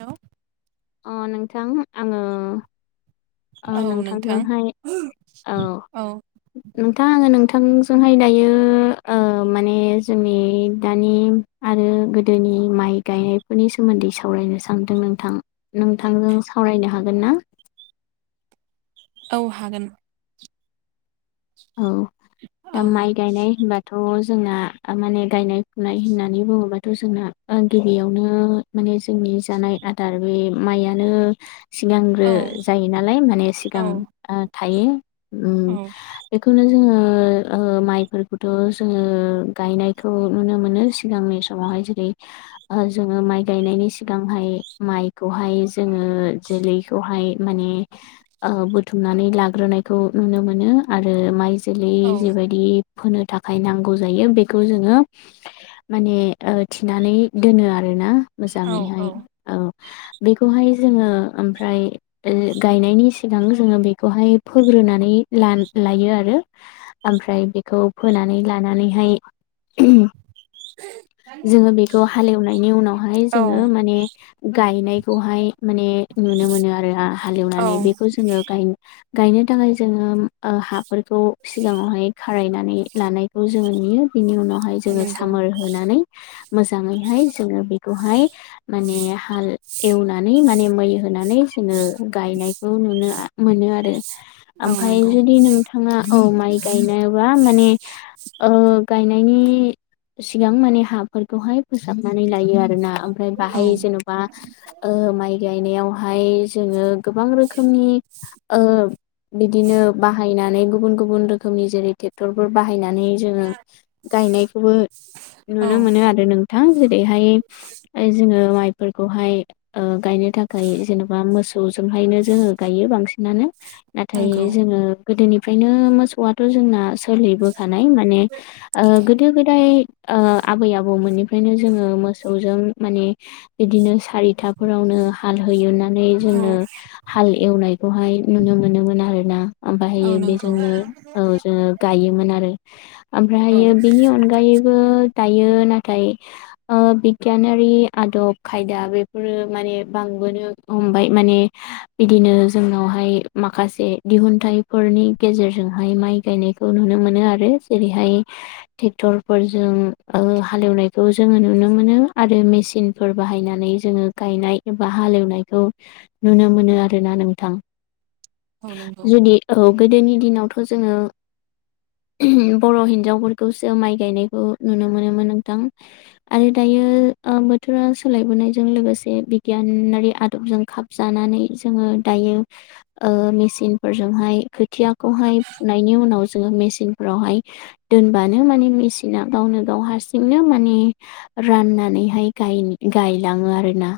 Hello अ नोंथां आङो ओ औ नोंथां नोंथांजोंहाय औ नोंथां आङो नोंथ नोंथां जोंहाय दायो ओ माने जोंनि दानि आरो गोदोनि नि माइ गायनायफोरनि सोमोन्दै सावरायनो सानदों नोंथां नोंथांजों सावरायनो हागोन ना? औ हागोन। औ औ दा माइ गायनाय होनबाथ' जोंना ओ माने गायनाय फुनाय होननानै बुङोबाथ' जोंना ओ गिबियावनो माने जोंनि जानाय आदार बे मायानो सिगांग्रो औ जायो नालाय माने औ सिगां ओ थायो उम औ बेखौनो जोङो ओ माइफोरखौथ' जोङो गायनायखौ नुनो मोनो। सिगांनि समाव ओ जैरै जोङो माय गायनायनि सिगांहाय मायखौहाय जोङो जे दैखौहाय माने ओ बुथुमनानै लाग्रोनायखौ नुनो मोनो। आरो माइ जोलै औ जेबायदि फोनो थाखाय नांगौ जायो बेखौ जोङो माने ओ थिनानै दोनो आरोना मोजाङैहाय औ बेखौहाय जोङो ओमफ्राय ओ गायनायनि सिगां जोङो बेखौहाय फोग्रो नानै लाना लायो आरो ओमफ्राय बेखौ फोनानै लानानैहाय [inaudible] जोङो बेखौ हालेवनायनि उनावहाय औ जोङो माने गायनायखौहाय माने नुनो मोनो आरो आ औ हालेवनानै बेखौ जोङो गाय गायनो थाखाय जोङो हाफोरखौ सिगाङावहाय खारायनानै लानायखौ जोङो नुयो बिनि उनावहाय औ जोङो नंगौ सामोर होनानै मोजाङैहाय जोङो बेखौहाय माने हाल एवनानै माने मै होनानै थोङो गायनायखौ नुनो मोनो आरो औ आमफाय नंगौ जुदि नोंथाङा औ माइ गायनोबा माने गाय निसिगां मान हाफोरखौहाय फोसाबनानै लायो आरोना ओमफ्राय औ बाहाय जेन'बा माइ गायनायाव हायो जोङो गोबां रोखोमनि ओ बिदिनो बाहायनाय गुब गुबुन रोखोमनि जेरै ट्रेक्टर बाहायनानै जोङो गायनायखौबो औ नुनो मोनो आरो नोंथां जेरैहाय जोङो माइ फोरखौहाय गायनो थाखाय जेनेबा मोसौजोंहायनो जोङो गायो बांसिनानो नाथाय नंगौ जोङो गोदोनिफ्रायनो मोसौआथ' जोंना सोलिबो खानाय। माने गोदो गोदाय आबै आबौमोननिफ्रायनो जोङो मोसौजों ओ माने बिदिनो सा रिथाफोरावनो हाल होयोनानै औ जोङो हाल एवनायखौहाय नुनो मोनोमोन आ रोना औ आफाहाययो नंगौ बेजोंनो औ जोङो गायोमोन आरो औ ओमफ्रायहायो बेनि अनगै अनगायैबो दायो नाथाय बिगियानारि आदब खायदा बेफोरो माने बांसिन सबोनो हमबाय माने बिदिनो जोंनावहाय माखासे दिहुनथाइफोरनि गेजेरजोंहाय माइ गायनायखौ नुनो मोनो आरो जेरैहाय टेकटर फोरजों हालेवनायखौ जोङो नुनो मोनो आरो मेसिनफोर बाहायनानै जोङो गायनाय एबा हालेवनायखौ नुनो मोनो आरोना नोंथां। [inaudible] नंगौ जुदि औ गोदोनि दिनावथ' जोङो बर' हिनजावफोरखौसो माइ गायनायखौ नुनो मोनोमोन नोंथां आरो दायो बि बोथोरा सोलायबोनायजों लोगोसे बिगियानारि आदबजों खाबजानानै जो ङो दायो मेसिन फोरजोंहाय खोथियाखौहाय फुनायनि उनाव जोङो मे सिनफोरावहाय दोनबानो माने मेसिना गावनो गाव हारसिंनो माने रान नानैहाय गायलाङो आरो ना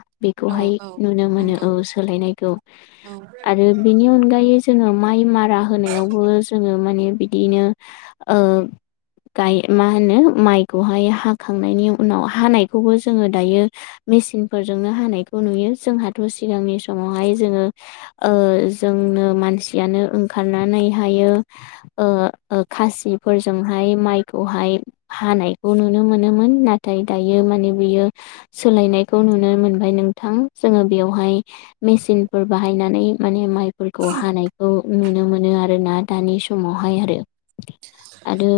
औ बेखौहाय औ नुनो मोनो नंगौ औ सोलायनायखौ औ आरो बिनि अनगायै जोङो माइ मारा होनायावबो जोङो माने बिदिनो गाय मा होनो माइखौहाय हाखांनायनि उनाव हानायखौबो जोङो दायो मेसिनफोरजोंनो हानायखौ नुयो जोंहाथ' सिगांनि समावहाय जोङो जों [unintelligible] मानसियानो ओंखारनानै हायो खासिफोरजोंहाय माइखौहाय हानायखौ नुनो मोनोमोन नाथाय दायो माने बियो सोलायनायखौ नुनो मोनबाय नोंथां जोङो बेयावहाय मेसिनफर बाहायनानै माइफोरखौ हानाय खौ नुनो मोनो आरोना दानि समावहाय आरो। आरो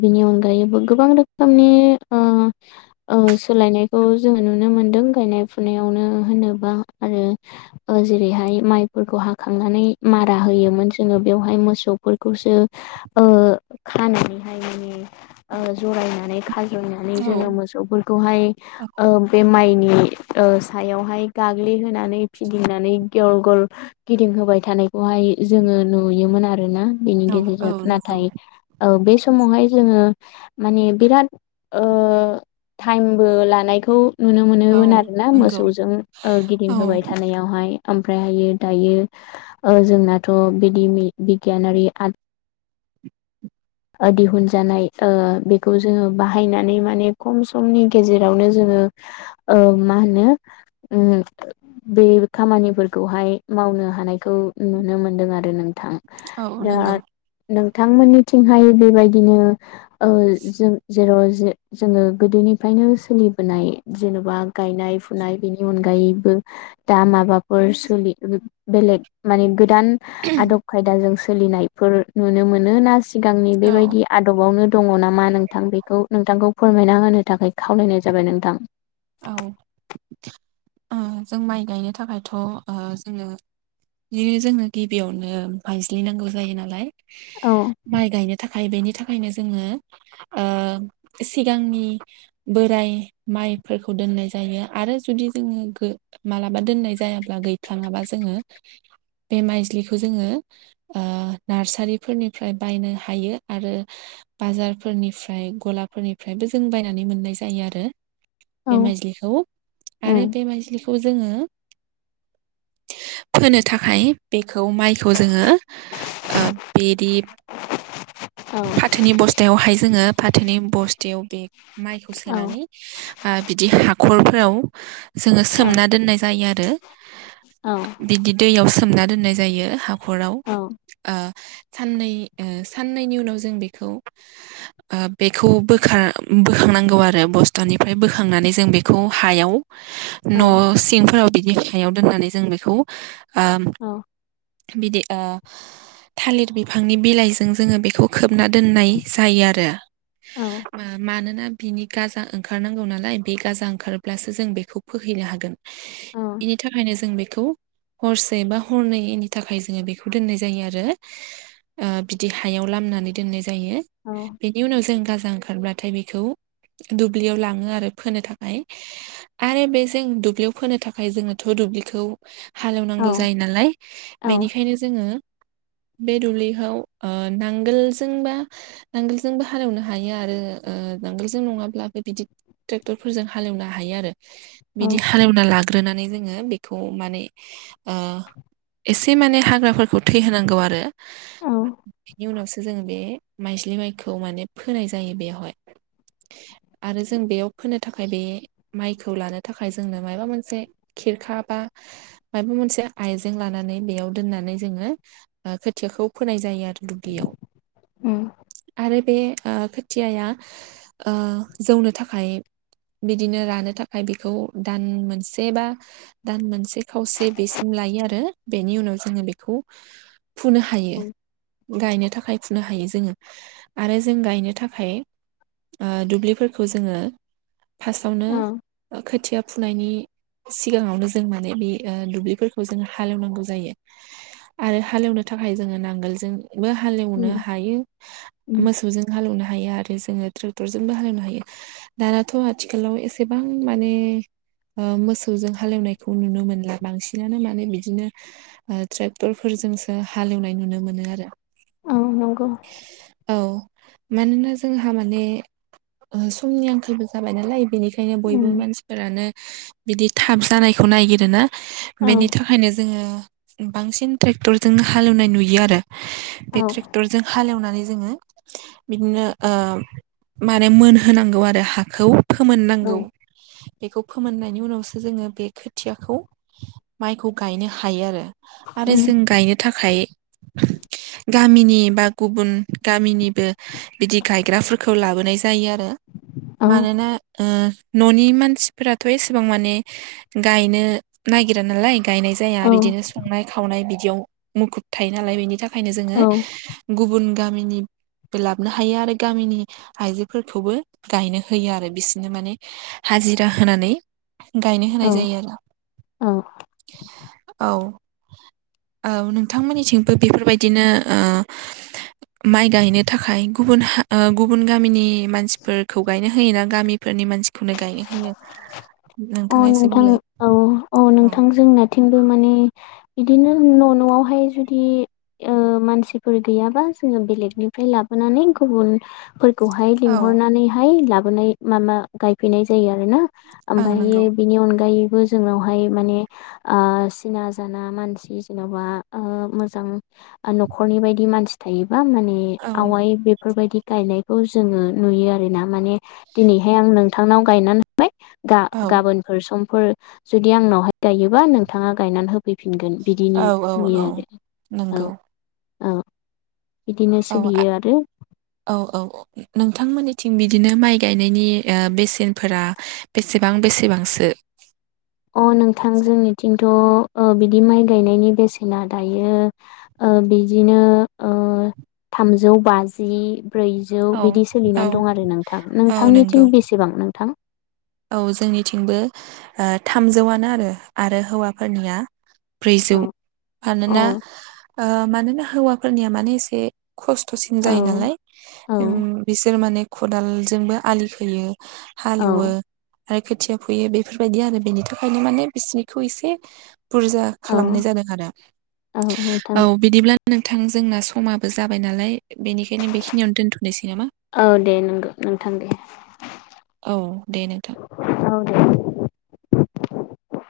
बिनि अनगायैबो गोबां रोखोमनि सोलायनायखौ जोङो नुनो मोन्दों गायनाय फुनायावनो होनोबा आरो जेरैहाय माइ फोरखौ हाखांनानै मारा होयोमोन जोङो बेवहाय मोसौफोरखौसो खानानैहाय माने जरायनानै रुनानै औ जोङो मोसौफोरखौहाय बे माइनि ओ सायावहाय गाग्लिहोनानै फिदिंनानै गेवल गल गिदिंहोबाय थानाय जोङो नुयोमोन आरोना बेनि औ गेजेरजों औ नंगौ नाथाय बे समावहाय जोङो माने बिराद ओ टाइमबो लानायखौ नुनो औ मोनोमोन आरो ना नंगौ मोसौजों औ गिदिंहोबाय थानायाव हाय ओमफ्राय हायो दायो जोंनाथ' बिदि बिगियानारि आदब दिहुनजानाय बेखौ जोङो बाहायनानै माने खम समनि गेजेरावनो जों जेनेबा खामानिफोरखौहाय मावनो मावनो हानायखौ नुनो मोनदों आरो नोंथां औ नंगौ बिथांमोननिथिंहाय बेबायदिनो जोंङो जेराव जोङो गोदोनिफ्रायनो सोलिबोनाय जेन'बा गायनाय फुनाय बेनि अनगायै दा माबाफोर बेलेग माबाफोर सुबिदा गोदान गोदान आदब खायदाजों सोलिनायफोर नुनो मोनो ना सिगांनि औ बेबायदि आदबावनो दङ नामा नोंथां बेखौ नोंथांखौ फोरमायना होनो थाखाय खावलायनाय जाबाय नोंथां औ जों माइ गायनो थाखायथ' जोङो बिदिनो जोंनो गिबियावनो मानस्लि नांगौ जायो नालाय औ माइ गायनो थाखाय बेनि थाखायनो जोङो सिगांनि बोराय माइ फोरखौ दोननाय जायो आरो जुदि जोङो मालाबा दोननाय जायाब्ला गैफलांङाबा जोङो बे माइज्लिखौ जोङो नार्सारिफोरनिफ्राय बायनो हायो आरो बाजारफोरनिफ्राय गलाफोरनिफ्रायबो जों बायनानै मोननाय जायो आरो बे औ माइज्लिखौ आरो उम बे माइज्लिखौ जोङो [unintelligible] फोनो थाखाय बेखौ माइखौ जोङो ओ बिदि औ फाथोनि बस्था फाथोवावहाय जोङो फाथोनि बस्थायाव बे माइखौ औ सोनानै आ बिदि हाखरफ्राव जोङो औ सोमना दोननाय जायो आरो औ बिदि दैयाव सोमना दोननाय जायो हाखराव औ साननै साननैनि उनाव जों बेखौ बेखौ बोखां बोखांनांगौ आरो बस्ताखौ ओमफ्राय बोखांनानै जों बेखौ हायाव न' औ सिंफोराव बिदि सायाव दोननानै जों बेखौ बिदि ओ थालिर बिफांनि बिलाइजों जोङो बेखौ खोबना दोननाय जायो आरो औ मानोना बिनि गाजा ओंखार ओंखारनांगौ नालाय बे गाजा ओंखारोबब्लासो जों बेखौ फोहैनो हागोन बेनि थाखायनो जों बेखौ हरसे बा हरनैनि थाखाय जोङो बेखौ दोननाय जायो आरो बिदि हायाव लामनानै दोन्नाय जायो औ बिनि उनाव जोंङो गाजा ओंखारबलाथाय बेखौ दुब्लियाव दुब्लियाव लाङो आरो फोनो थाखाय आरो बेजों दुब्लियाव फोनो थाखाय जोङोथ' दुब्लिखौ हालेवनांगौ औ जायो नालाय औ बेनिखायनो जोङो बे दुब्लिखौ नांगोलजोंबा नांगोलजोंबो हालेवनो हायो आरो नांगोलजों नङाब्ला बिदि ट्रेक्टरफोरजों हालेवनो हायो आरो औ बिदि हालेवना लाग्रोनानै जोङो बेखौ माने एसे माने हाग्राफोरखौ थै हैनोनांगौ आरो औ बेनि उनावसो जों बे माइज्लि माइखौ माने फोनाय जायो बेवहाय आरो जों बेयाव फोनो थाखाय बे माइखौ लानो थाखाय जोंनो माबा मोनसे खेरखा बा माबा मोनसे आइजें लानानै बेयाव दोननानै जोङो खोथियाखौ फोनाय जायो दुब्लियाव उम आरो बे खोथियाया जौनो थाखाय बिदिनो रानो थाखाय बेखौ दान मोनसे बा दान मोनसे खावसे बेसिम लायो आरो बेनि उनाव जोङो बेखौ फुनो हायो औ गायनो थाखाय फुनो हायो जोङो आरो जों गायनो थाखाय दुब्लिफोर खौ जोङो फार्स्टआवनो खोथिया फुनायनि सिगाङावनो जों माने बे दुब्लिफोरखौ जोंङो हालेवनांगौ जायो आरो हालेवनो थाखाय जोङो नांगोलजोंबो हालेवनो उम हायो उम मोसौजों हालेवनो हायो आरो जोङो ट्रेक्टरजोंबो हालेवनो हायो दानाथ' आथिखालाव एसेबां माने मोसौजों हालेवनायखौ नुनो मोनला बांसिनानो माने बिदिनो ट्रेक्टरफोर जोंसो हालेवनाय नुनो मोनो आरो औ नंगौ औ मानोना जोंहा माने समनि आंखालबो जाबाय नालाय बेनिखाय खायनो बयबो उम मानसिफोरानो बिदि थाब जानायखौ ननायागिरोना औ बेनि थाखायनो जोङो बांसिन ट्रेक्टरजों हालेवनाय नुयो आरो बे औ ट्रेक्टरजों हालेवनानै जोङो बिदिनो माने मोनहोनांगौ आरो हाखौ औ फोमोननांगौ बेखौ फोमोननायनि उनावसो जोङो बे खोथियाखौ माइखौ गायनो हायो आरो आरो उम जों गायनो थाखाय गामिनि बा गुबुन गामिनिबो बिदि गायग्राफोरखौ लाबोनाय जायो आरो औ मानोना ओ न'नि मानसिफोराथ' एसेबां माने गायनो नागिरा नालाय गायनाय जाया औ बिदिनो संनाय खावनाय बिदियाव मुखुब थायो नालाय बेनि था खायनो जोङो औ गुबुन गामिनिबो लाबो हायो आरो गामिनि आइजोफोरखौबो गायनो होयो आरो बिसोरनो माने हाजिरा होनानै गायनो होनाय औ जायो आरो औ औ औ नोंथांमोननिथिंबो बेफोरबायदिनो ओ माइ गायनो थाखाय गुबुन गुबुन गामिनि मानसि फोरखौ गायनो होयो ना गामिफोरनि मानसिखौनो गायनो होयो अ नोंथाङा एसे नोंथां बुंलाय औ अ औ नोंथां जोंना थिंबो माने बिदिनो न' न'आवहाय जुदि मानसिफोर गैयाबा जोङो बेलेगनिफ्राय लाबोनानै गुबुन फोरखौहाय औ लिंहरनानैहाय लाबोनाय माबा गायफैनाय जायो आरो ना ओं नंगौ ओमफ्रायो बिनि अनगायैबो जोंनावहाय माने आ सिना जाना मानसि जेन'बा मोजां न'खरनि बायदि मानसि थायो बा माने औ आवाय बेफोरबायदि गायनायखौ जोङो नुयो आरोना माने दिनैहाय आं नोंथांनाव गायनानै औ गाबोन समफोर जुदि आंनावहाय गायोबा नोंथाङा गायनानै होब फैफिनगोन बिदिनि औ औ नुयो औ आरो औ नंगौ औ बिदिनो औ सोलियो आरो नोंमोननिथिं बिदिनो माइ गायनायनि बेसेनफोरा बेसेबां बेसेबांसो अ नोंथां जोंनिथिंथ' बि दि माइ गायनायनि बेसेना दायो बिदिनो ओ थामजौ बाजि ब्रैजौ औ बिदि औ सोलिनानै दं आरो नोंथां औ नंगौ नोंथांनिथिं बेसेबां नोंथां औ जोंनिथिंबो थामजौआनो आरो आरो हौवाफोरनिया ब्रैजौ औ औ मानोना मानोना हौवाफोरनिया माने एसे खस्थ'सिन जायो औ नालाय औ बिसोर माने खदालजोंबो आलि खोयो हालेवो औ आरो खोथिया फोयो बेफोरबायदि आरो बेनि थाखायनो माने बिसिनिखौ एसे बुरजा खालामनाय औ जादों आरो औ नोंथां औ बिदिब्ला नोंथां जोंना समाबो जाबाय नालाय। बेनिखायनो बेखिनि दोनथ'नोसै नामा? औ दे नंगौ नोंथां दे औ दे नोंथां औ दे